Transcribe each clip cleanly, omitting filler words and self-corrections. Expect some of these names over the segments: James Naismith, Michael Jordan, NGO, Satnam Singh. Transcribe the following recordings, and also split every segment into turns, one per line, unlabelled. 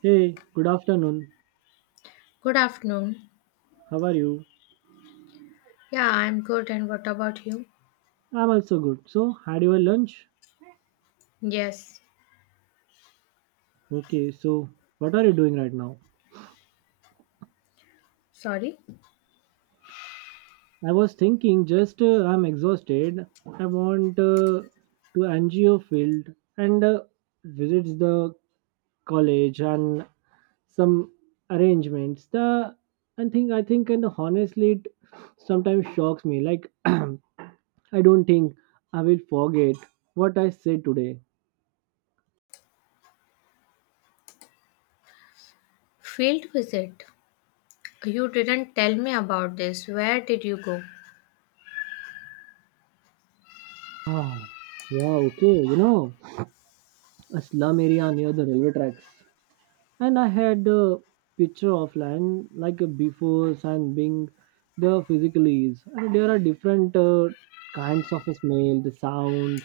Hey, good afternoon.
Good afternoon.
How are you?
Yeah, I'm good. And what about you?
I'm also good. So, had your lunch?
Yes.
Okay, so what are you doing right now?
Sorry.
I was thinking just I'm exhausted. I want to NGO field and visits the college and some arrangements. The I think and honestly it sometimes shocks me. Like I don't think I will forget what I said today.
Field visit. You didn't tell me about this. Where did you go?
Ah, yeah, okay, you know, a slum area near the railway tracks. And I had a picture of land like a before, and being there physically is. And there are different kinds of smell, the sound,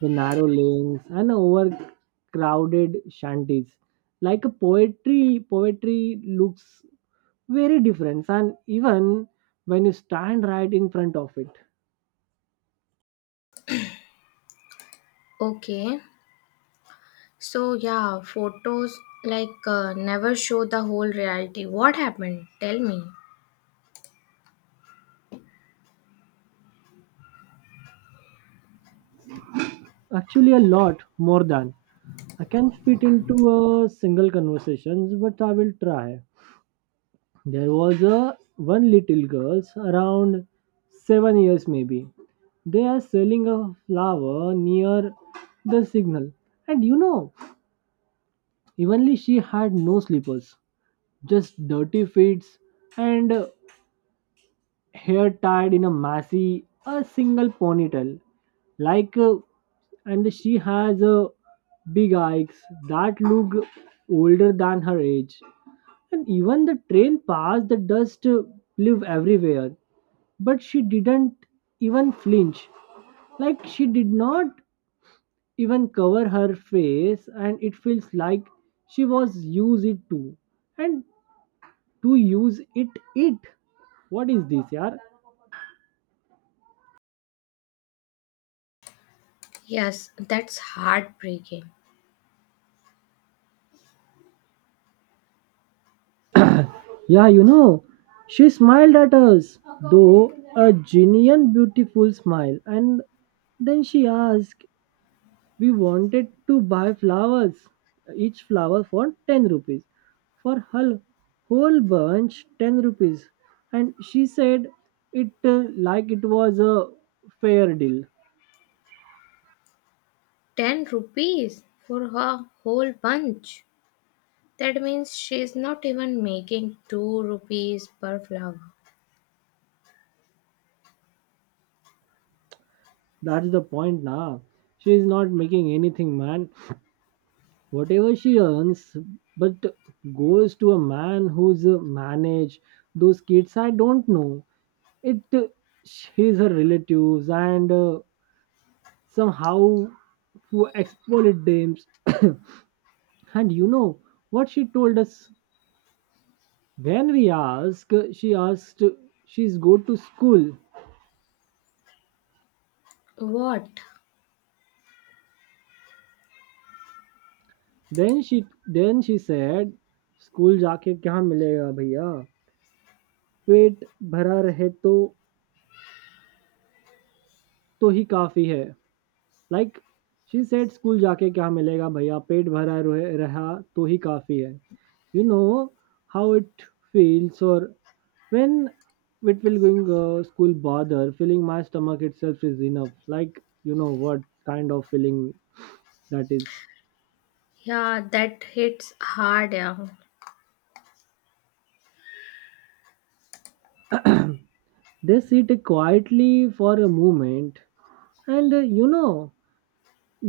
the narrow lanes, and overcrowded shanties. Like a poetry, poetry looks very different, and even when you stand right in front of it,
Okay. So, yeah, photos like never show the whole reality. What happened? Tell me.
actually a lot more than I can fit into a single conversations, but I will try. There was a one little girl around 7 years maybe. They are selling a flower near the signal. And you know, evenly she had no slippers, just dirty feet and hair tied in a messy, a single ponytail. Like, uh, and she has a big eyes that look older than her age. And even the train passed, the dust flew everywhere. But she didn't even flinch. Like she did not even cover her face, and it feels like she was use it too. And to use it, it. What is this, yaar?
Yes, that's heartbreaking.
Yeah, you know, she smiled at us, though a genuine, beautiful smile. And then she asked, we wanted to buy flowers, each flower for 10 rupees, for her whole bunch 10 rupees, and she said it like it was a fair deal.
10 rupees for her whole bunch. That means she's not even making 2 rupees per flower.
That's the point. Now she is not making anything, man. Whatever she earns, but goes to a man who's manage those kids. I don't know, it he's her relatives and somehow who exploited them. And you know what she told us when we asked, she asked she's go to school.
What?
Then she said, school जाके क्या मिलेगा भैया, पेट भरा रहे तो तो ही काफी है. लाइक, शी सेड स्कूल जाके क्या मिलेगा भैया, पेट भरा रोए रहा तो ही काफ़ी है. You know how it feels? Or when it will going school, bother filling my stomach itself is enough. Like, you know what kind of feeling that is.
Yeah, that hits hard. Yeah.
They sit quietly for a moment, and you know,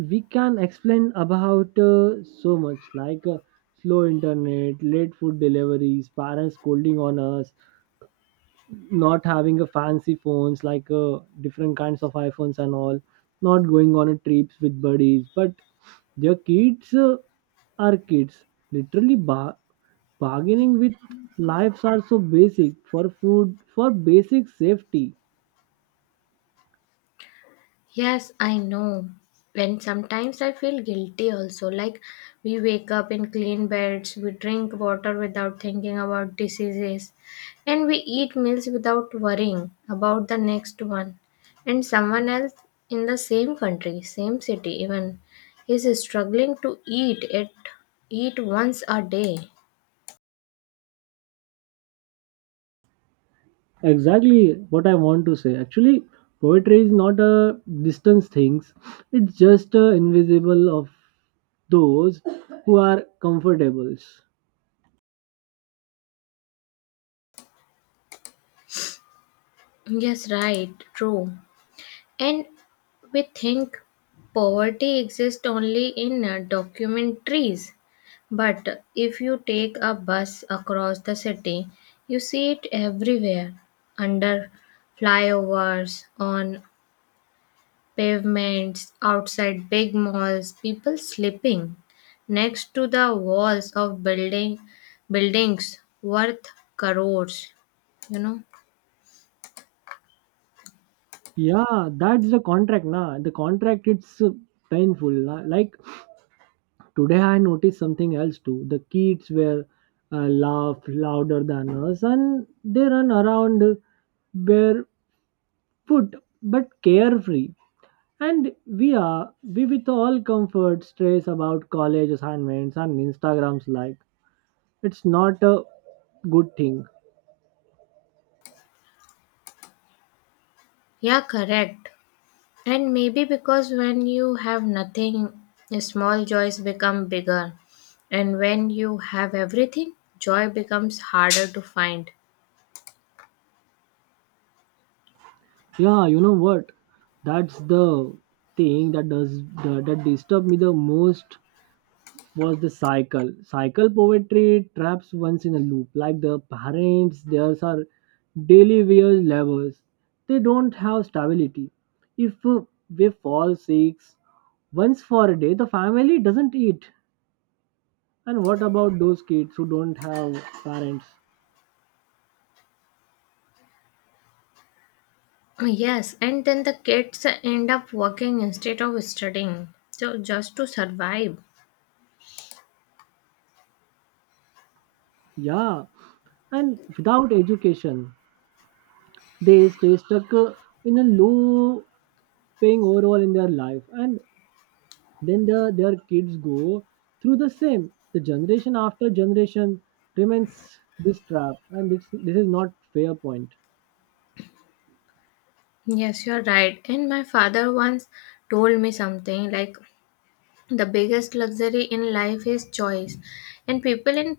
we can explain about so much, like slow internet, late food deliveries, parents scolding on us, not having a fancy phones like different kinds of iPhones and all, not going on a trips with buddies, but their kids are kids. Literally, bargaining with lives are so basic, for food, for basic safety.
Yes, I know. And sometimes I feel guilty also. Like we wake up in clean beds, we drink water without thinking about diseases, and we eat meals without worrying about the next one. And someone else in the same country, same city even, is struggling to eat once a day.
Exactly what I want to say. Actually, poetry is not a distance things. It's just invisible of those who are comfortables.
Yes, right, true. And we think poverty exists only in documentaries. But if you take a bus across the city, you see it everywhere under flyovers, on pavements, outside big malls, people sleeping next to the walls of buildings worth crores you know
Yeah, that's the contract, na. The contract, it's painful, na. Like today, I noticed something else too. The kids were laugh louder than us, and they run around barefoot but carefree. And we are we with all comfort, stress about college assignments and Instagrams. Like it's not a good thing.
yeah, correct. And maybe because when you have nothing, small joys become bigger. And when you have everything, joy becomes harder to find.
Yeah, you know what? That's the thing that does that, that disturb me the most, was the cycle. Cycle poetry traps once in a loop, like the parents, theirs are daily wear levels. They don't have stability. If we fall sick once for a day, the family doesn't eat. And what about those kids who don't have parents?
Yes, and then the kids end up working instead of studying, so just to survive.
Yeah, and without education, they stay stuck in a low paying overall in their life. And then their kids go through the same, the generation after generation remains this trap, and this is not fair point.
Yes, you're right. And my father once told me something like, the biggest luxury in life is choice, and people in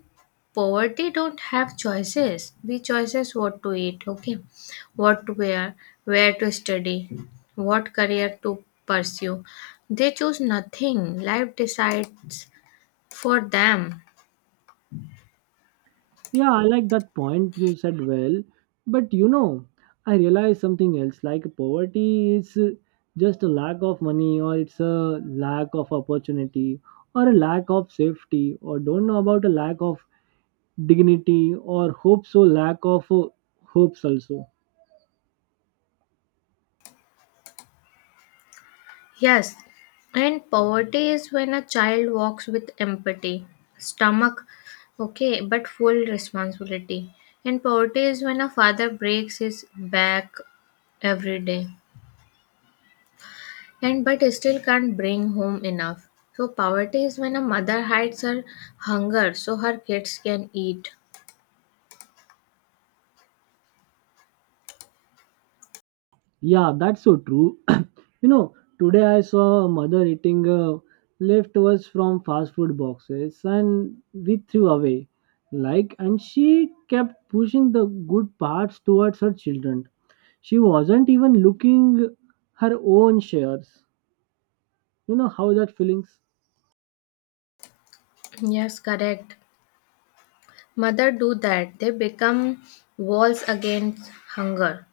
poverty don't have choices. We choices what to eat, okay, what to wear, where to study, what career to pursue. They choose nothing. Life decides for them.
Yeah, I like that point, you said well, but you know, I realized something else, like poverty is just a lack of money, or it's a lack of opportunity or a lack of safety, or don't know about a lack of dignity or hope, so lack of hopes also.
Yes, and poverty is when a child walks with empathy, stomach, okay, but full responsibility. And poverty is when a father breaks his back every day and but still can't bring home enough. So poverty is when a mother hides her hunger so her kids can eat.
Yeah, that's so true. You know, today I saw a mother eating leftovers from fast food boxes and we threw away. Like, and she kept pushing the good parts towards her children. She wasn't even looking her own shares. You know how that feelings?
Yes, correct. Mother do that. They become walls against hunger.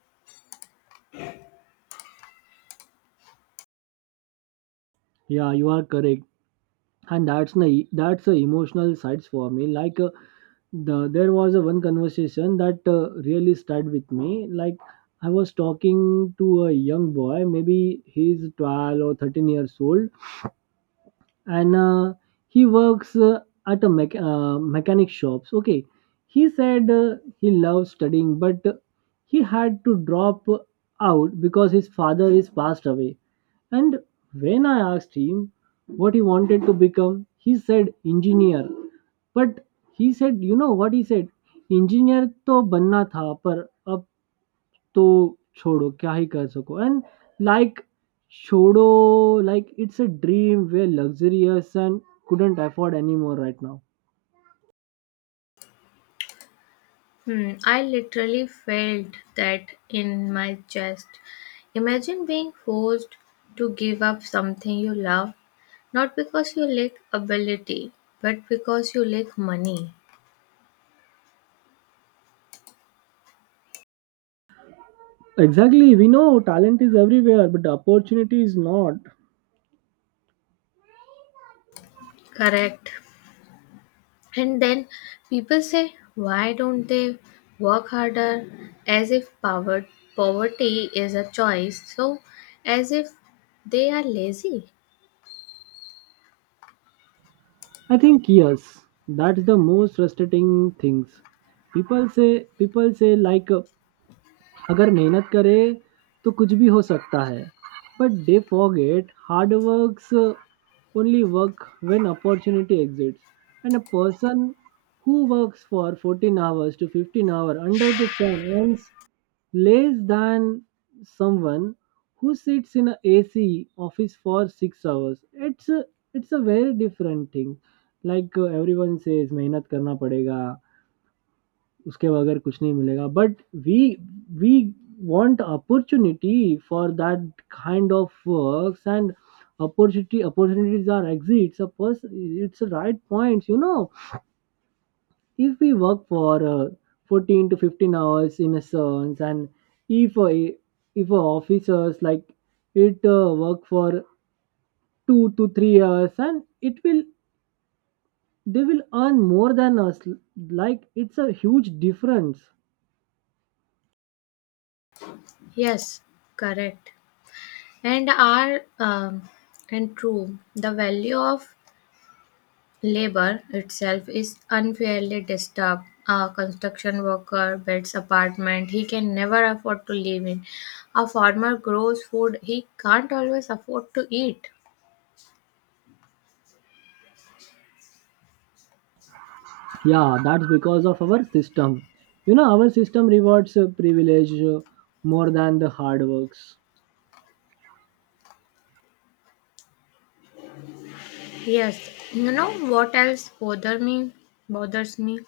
Yeah, you are correct. And that's the e, that's the emotional sides for me, like there was a one conversation that really stuck with me. Like I was talking to a young boy, maybe he's 12 or 13 years old, and he works at a mechanic shops, okay. He said he loves studying, but he had to drop out because his father is passed away. And when I asked him what he wanted to become, he said engineer. But he said, you know what he said? Engineer तो बनना था, पर अब तो छोड़ो क्या ही कर सको एंड. लाइक छोड़ो, like it's a dream way luxurious and couldn't afford anymore right now.
I literally felt that in my chest. Imagine being forced to give up something you love, not because you lack ability, but because you lack money.
Exactly, we know talent is everywhere, but the opportunity is not.
Correct. And then people say, why don't they work harder? As if poverty is a choice, so as if they are lazy.
I think yes, that's the most frustrating things. People say people say like अगर मेहनत करें तो कुछ भी हो सकता है but they forget hard works only work when opportunity exists, and a person who works for 14 hours to 15 hours under the sun earns less than someone who sits in a ac office for 6 hours. It's a, it's a very different thing. Like everyone says मेहनत करना पड़ेगा उसके बगैर कुछ नहीं मिलेगा but we we want opportunity for that kind of works, and opportunity opportunities are exits. Suppose it's a right points, you know, if we work for 14 to 15 hours in a sense, and if a if a officers like it work for 2 to 3 hours, and it will they will earn more than us. Like it's a huge difference.
Yes, correct. And are um, and true, the value of labor itself is unfairly disturbed. A construction worker builds apartment he can never afford to live in. A farmer grows food he can't always afford to eat.
Yeah, that's because of our system. You know, our system rewards privilege more than the hard works.
Yes, you know what else bothers me,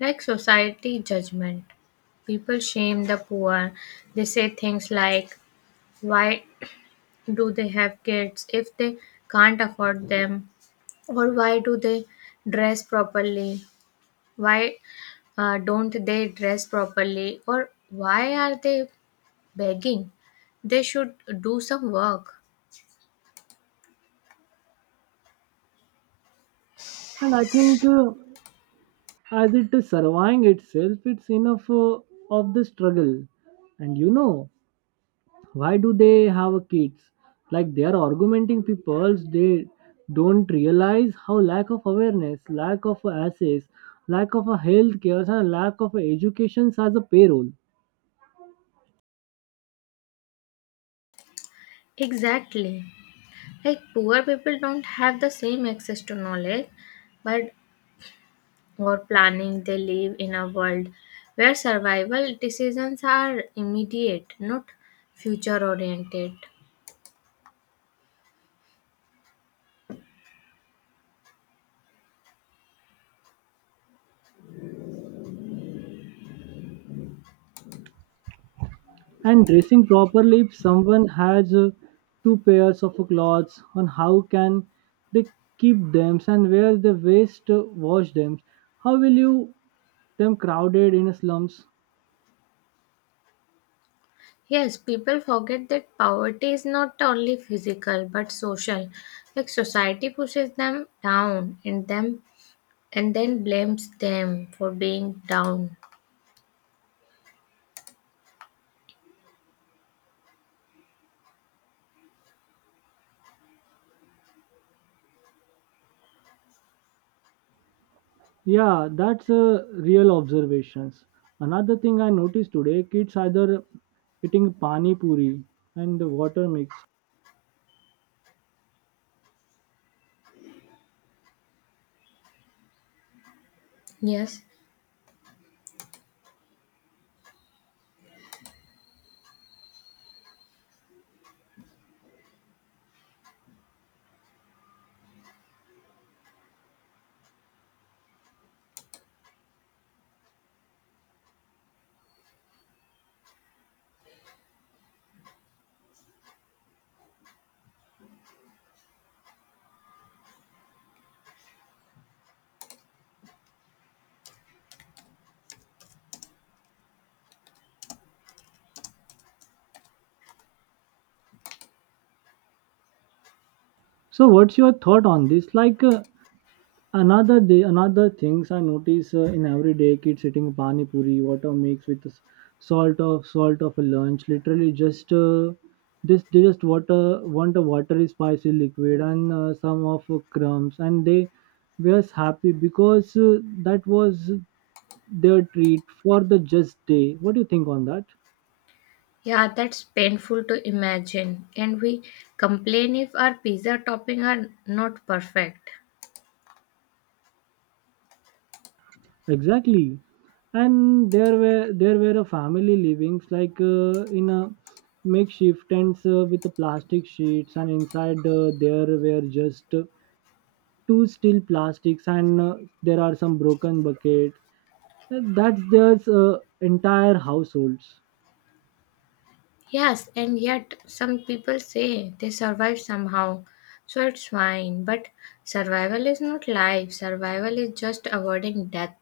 like society judgment. People shame the poor. They say things like, "Why do they have kids if they can't afford them?" or "Why do they dress properly?" Why don't they dress properly, or why are they begging? They should do some work.
And I think as it is surviving itself, it's enough of the struggle. And you know, why do they have kids? Like they are argumenting people, they don't realize how lack of awareness, lack of access, lack of a health care, and lack of education as a payroll.
Exactly. Like poor people don't have the same access to knowledge, but or planning, they live in a world where survival decisions are immediate, not future oriented.
And dressing properly, if someone has two pairs of clothes on, how can they keep them, and where they waste wash them? How will you them crowded in slums?
Yes, people forget that poverty is not only physical but social. Like society pushes them down, and then blames them for being down.
Yeah, that's a real observations. Another thing I noticed today, kids either eating pani puri and the water mix.
Yes,
So, what's your thought on this? Another day, another things I notice in everyday kids eating pani puri, water mix with salt of a lunch. Literally, just this they just water want a watery spicy liquid and some of crumbs, and they were happy because that was their treat for the just day. What do you think on that?
yeah, that's painful to imagine. And we complain if our pizza topping are not perfect.
Exactly. And there were a family living like in a makeshift tents with the plastic sheets, and inside there were just two steel plastics and there are some broken buckets. That's their entire households.
Yes, and yet some people say they survive somehow, so it's fine. But survival is not life, survival is just avoiding death.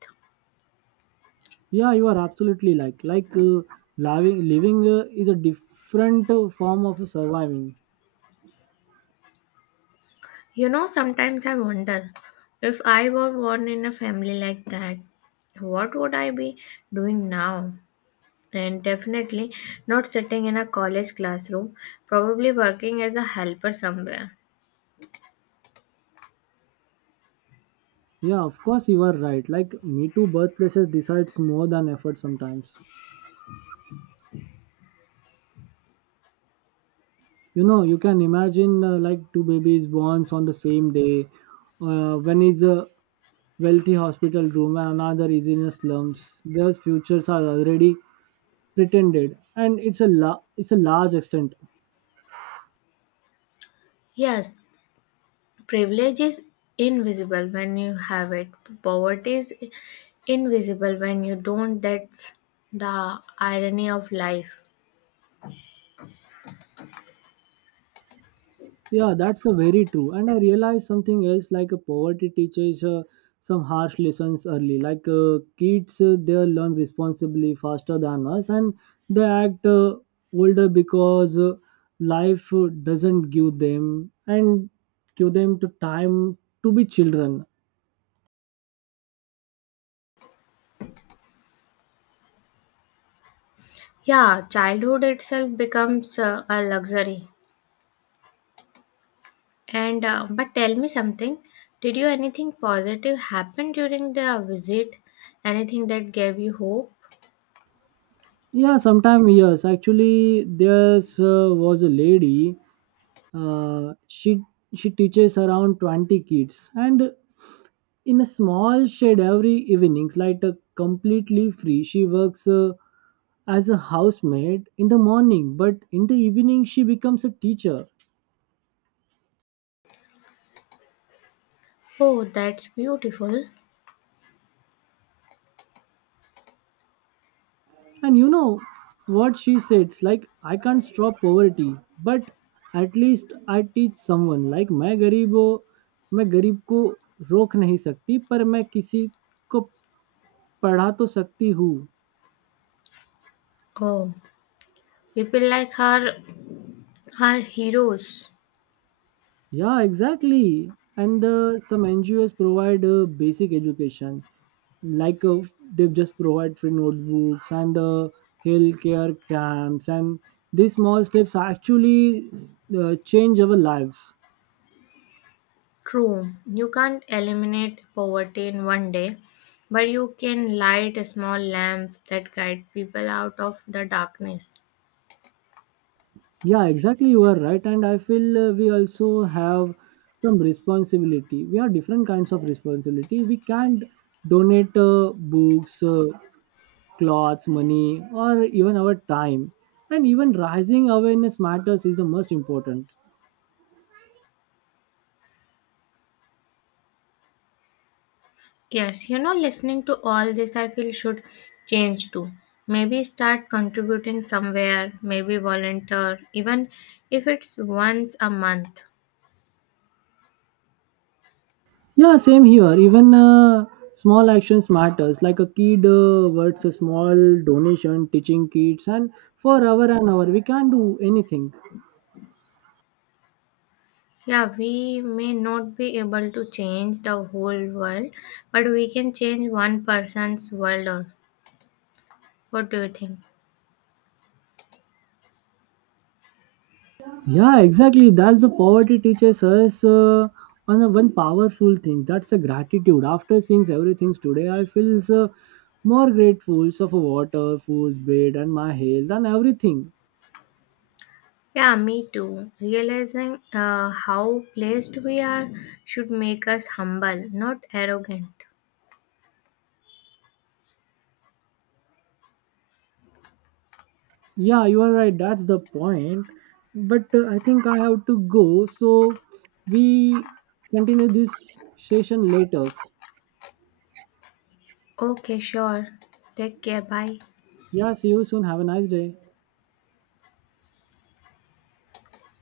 Yeah, you are absolutely, like living is a different form of surviving.
You know, sometimes I wonder, if I were born in a family like that, what would I be doing now? And definitely not sitting in a college classroom, probably working as a helper somewhere.
Yeah, of course you are right, like me too. Birthplaces decides more than effort sometimes. You know, you can imagine like two babies born on the same day, one is a wealthy hospital room and another is in a slums, their futures are already pretended, and it's a it's a large extent.
Yes, privilege is invisible when you have it, poverty is invisible when you don't. That's the irony of life.
Yeah, that's a very true. And I realized something else, like a poverty teaches some harsh lessons early. Like kids, they learn responsibly faster than us, and they act older because life doesn't give them and give them the time to be children.
Yeah, childhood itself becomes a luxury. And but tell me something, did you anything positive happen during the visit? Anything that gave you hope?
Yeah, sometime yes. Actually, there was a lady. Uh, she she teaches around 20 kids, and in a small shed every evening, like completely free. She works as a housemaid in the morning, but in the evening she becomes a teacher.
Oh, that's beautiful.
And you know what she said? Like I can't stop poverty, but at least I teach someone. Like मैं गरीबो, मैं गरीब को रोक नहीं सकती पर मैं किसी को पढ़ा तो सकती हूँ.
Oh, people like her are heroes.
Yeah, exactly. And some NGOs provide basic education, like they just provide free notebooks and the healthcare camps, and these small steps actually change our lives.
True, you can't eliminate poverty in one day, but you can light small lamps that guide people out of the darkness.
Yeah, exactly. You are right, and I feel we also have some responsibility. We are different kinds of responsibility. We can't donate books, clothes, money, or even our time. And even rising awareness matters is the most important.
Yes, you know, listening to all this, I feel should change too. Maybe start contributing somewhere, maybe volunteer, even if it's once a month.
Yeah, same here. Even small actions matters. Like a kid works a small donation, teaching kids, and for hour and hour we can't do anything.
Yeah, we may not be able to change the whole world, but we can change one person's world. What do you think?
Yeah, exactly. That's the poverty teaches us on a one powerful thing. That's the gratitude. After seeing everything today, I feel so more grateful so for water, food, bread, and my health and everything.
Yeah, me too. Realizing how blessed we are should make us humble, not arrogant.
Yeah, you are right. That's the point. But I think I have to go. So we continue this session later.
Okay, sure. Take care. Bye.
Yeah, see you soon. Have a nice day.